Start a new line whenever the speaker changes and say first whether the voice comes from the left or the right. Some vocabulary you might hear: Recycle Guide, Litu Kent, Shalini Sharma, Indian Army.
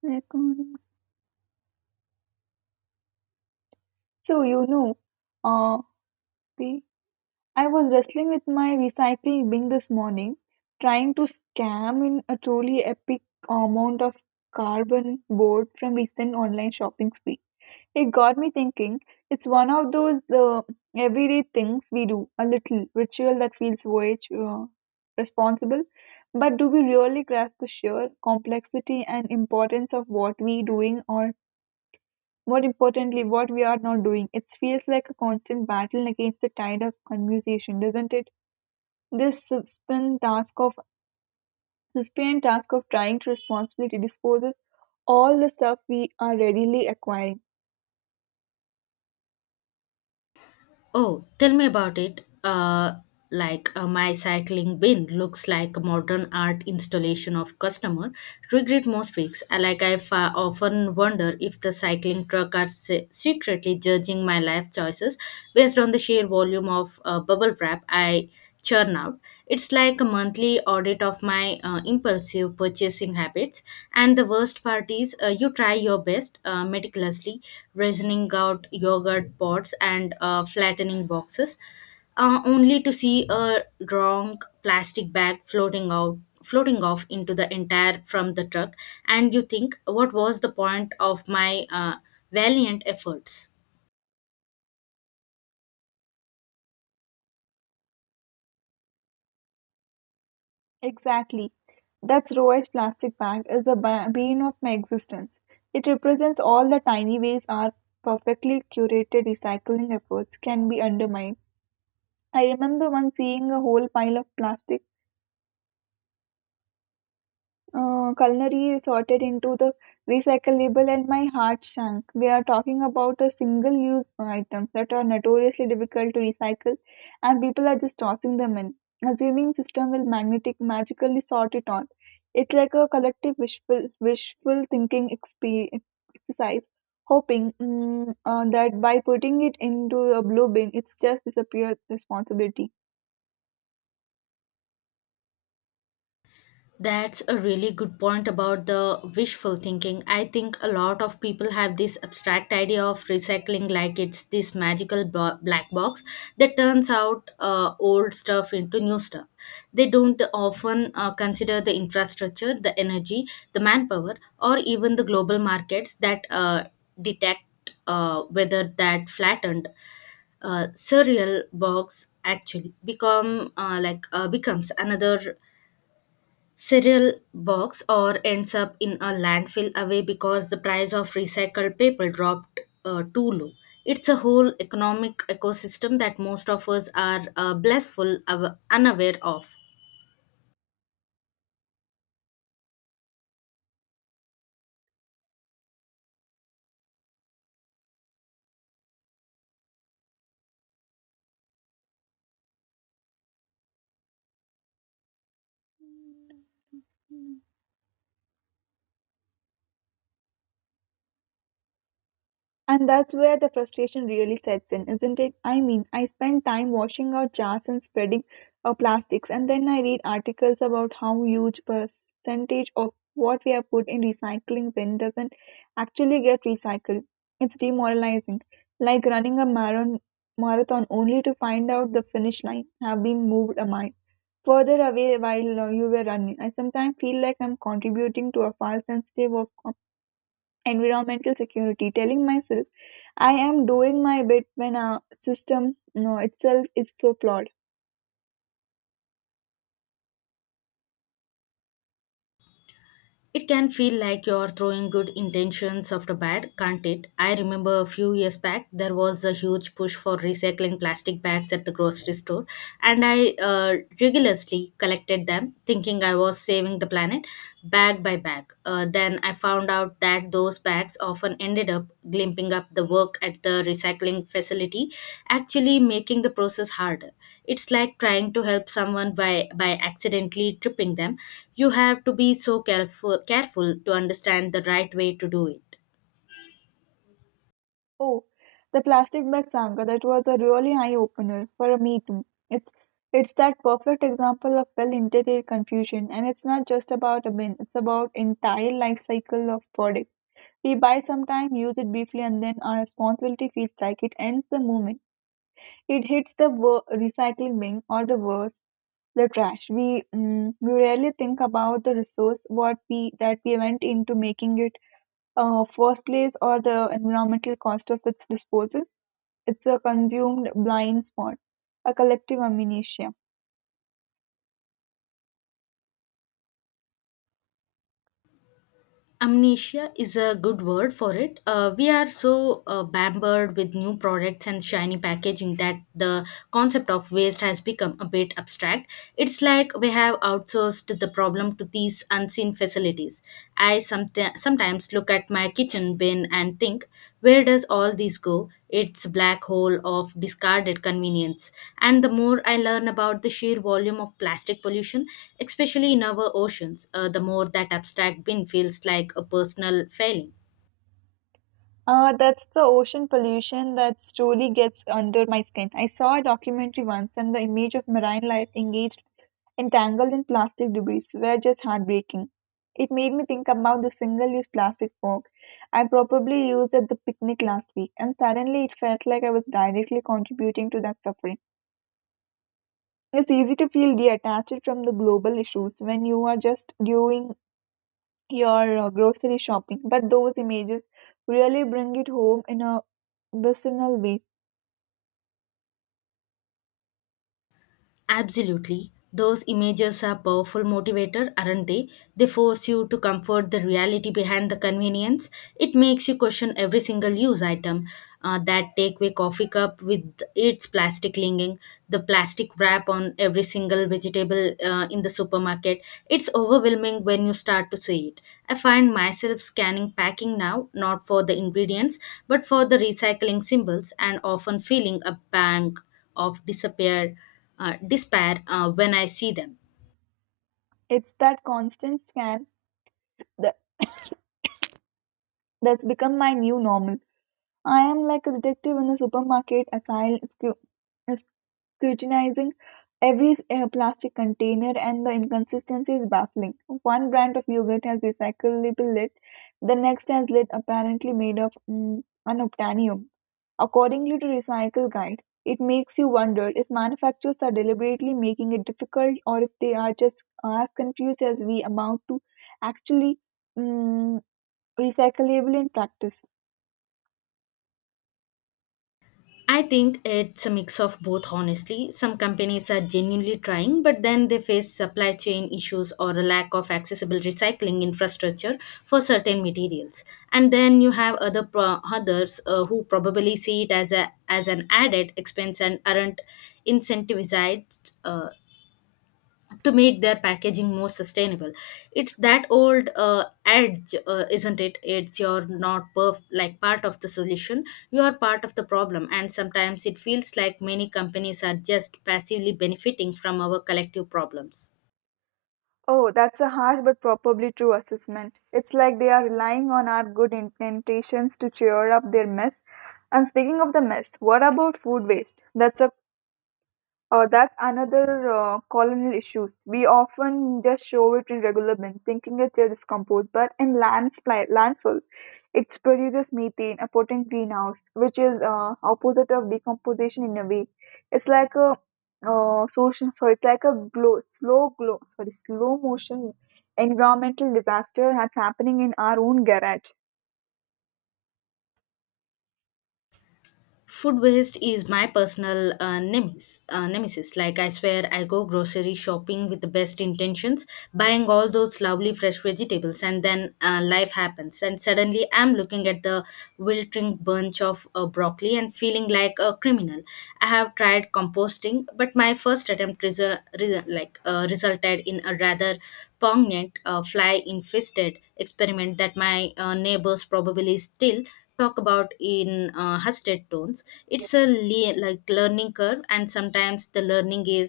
right: Recording. So you know, uh, the I was wrestling with my recycling bin this morning, trying to scam in a truly epic amount of carbon board from recent online shopping spree. It got me thinking. It's one of those everyday things we do, a little ritual that feels voyage responsible. But do we really grasp the sheer complexity and importance of what we doing or more importantly, what we are not doing. It feels like a constant battle against the tide of conversation, doesn't it? This suspend task of Sustained task of trying to responsibly disposes all the stuff we are readily acquiring.
left: Oh, tell me about it. My cycling bin looks like a modern art installation of customer regret most weeks. I often wonder if the cycling truck are secretly judging my life choices based on the sheer volume of bubble wrap I churn out. It's like a monthly audit of my impulsive purchasing habits. And the worst part is, you try your best meticulously, reasoning out yogurt pots and flattening boxes, only to see a wrong plastic bag floating out. Floating off into the entire from the truck, and you think, what was the point of my valiant efforts?
right: Exactly. That's Roy's plastic bag is the bane of my existence. It represents all the tiny ways our perfectly curated recycling efforts can be undermined. I remember once seeing a whole pile of plastic, uh, culinary sorted into the recyclable, and my heart sank. We are talking about a single-use items that are notoriously difficult to recycle, and people are just tossing them in, assuming system will magnetic magically sort it all. It's like a collective wishful thinking exercise, hoping that by putting it into a blue bin, it's just disappears responsibility.
left: That's a really good point about the wishful thinking. I think a lot of people have this abstract idea of recycling like it's this magical black box that turns out old stuff into new stuff. They don't often consider the infrastructure, the energy, the manpower, or even the global markets that detect whether that flattened surreal box actually become becomes another cereal box or ends up in a landfill away because the price of recycled paper dropped too low. It's a whole economic ecosystem that most of us are blissful, unaware of.
right: And that's where the frustration really sets in, isn't it? I mean, I spend time washing out jars and spreading plastics, and then I read articles about how huge percentage of what we have put in recycling bin doesn't actually get recycled. It's demoralizing, like running a marathon only to find out the finish line have been moved a mile further away while you were running. I sometimes feel like I'm contributing to a false sense of environmental security, telling myself I am doing my bit when our system no, itself is so flawed.
left: It can feel like you're throwing good intentions after bad, can't it? I remember a few years back there was a huge push for recycling plastic bags at the grocery store, and I rigorously collected them, thinking I was saving the planet bag by bag. Then I found out that those bags often ended up glimping up the work at the recycling facility, actually making the process harder. It's like trying to help someone by accidentally tripping them. You have to be so careful to understand the right way to do it.
right: Oh, the plastic bag saga, that was a really eye opener for me too. It's, it's that perfect example of well intended confusion, and it's not just about a bin, it's about entire life cycle of product. We buy sometime, use it briefly, and then our responsibility feels like it ends the moment. It hits the recycling bin or the worse, the trash. We rarely think about the resource what we that we went into making it first place or the environmental cost of its disposal. It's a consumed blind spot, a collective amnesia.
left: Amnesia is a good word for it. We are so bambered with new products and shiny packaging that the concept of waste has become a bit abstract. It's like we have outsourced the problem to these unseen facilities. I sometimes look at my kitchen bin and think, where does all this go? It's black hole of discarded convenience. And the more I learn about the sheer volume of plastic pollution, especially in our oceans, the more that abstract bin feels like a personal failing.
right: That's the ocean pollution that slowly gets under my skin. I saw a documentary once, and the image of marine life entangled in plastic debris, were just heartbreaking. It made me think about the single-use plastic fork I probably used at the picnic last week, and suddenly it felt like I was directly contributing to that suffering. It's easy to feel detached from the global issues when you are just doing your grocery shopping. But those images really bring it home in a visceral way.
left: Absolutely. Those images are powerful motivator, aren't they? They force you to comfort the reality behind the convenience. It makes you question every single use item. That takeaway coffee cup with its plastic lining, the plastic wrap on every single vegetable in the supermarket. It's overwhelming when you start to see it. I find myself scanning packing now, not for the ingredients, but for the recycling symbols, and often feeling a pang of despair when I see them.
right: It's that constant that, that's become my new normal. I am like a detective in the supermarket, a scru- scrutinizing every plastic container, and the inconsistency is baffling. One brand of yogurt has recyclable lid, the next has lid apparently made of unobtainium. Accordingly to Recycle Guide, it makes you wonder if manufacturers are deliberately making it difficult or if they are just as confused as we about to actually mm, recyclable in practice.
left: I think it's a mix of both, honestly. Some companies are genuinely trying, but then they face supply chain issues or a lack of accessible recycling infrastructure for certain materials. And then you have others who probably see it as a as an added expense and aren't incentivized to make their packaging more sustainable. It's that old edge, isn't it? It's you're not part of the solution, you are part of the problem, and sometimes it feels like many companies are just passively benefiting from our collective problems.
right: Oh, that's a harsh but probably true assessment. It's like they are relying on our good intentions to cheer up their mess. And speaking of the mess, what about food waste? That's another colonial issues. We often just show it in regular bin, thinking it's just discomposed, but in landslide, landfill, it produces methane, a potent greenhouse, which is opposite of decomposition in a way. It's like a it's like a glow, slow glow, sorry, slow motion environmental disaster that's happening in our own garage.
left: Food waste is my personal nemesis. Like I swear, I go grocery shopping with the best intentions, buying all those lovely fresh vegetables, and then life happens, and suddenly I'm looking at the wilting bunch of broccoli and feeling like a criminal. I have tried composting, but my first attempt resulted in a rather pungent fly-infested experiment that my neighbors probably still talk about in hushed tones. It's a learning curve, and sometimes the learning is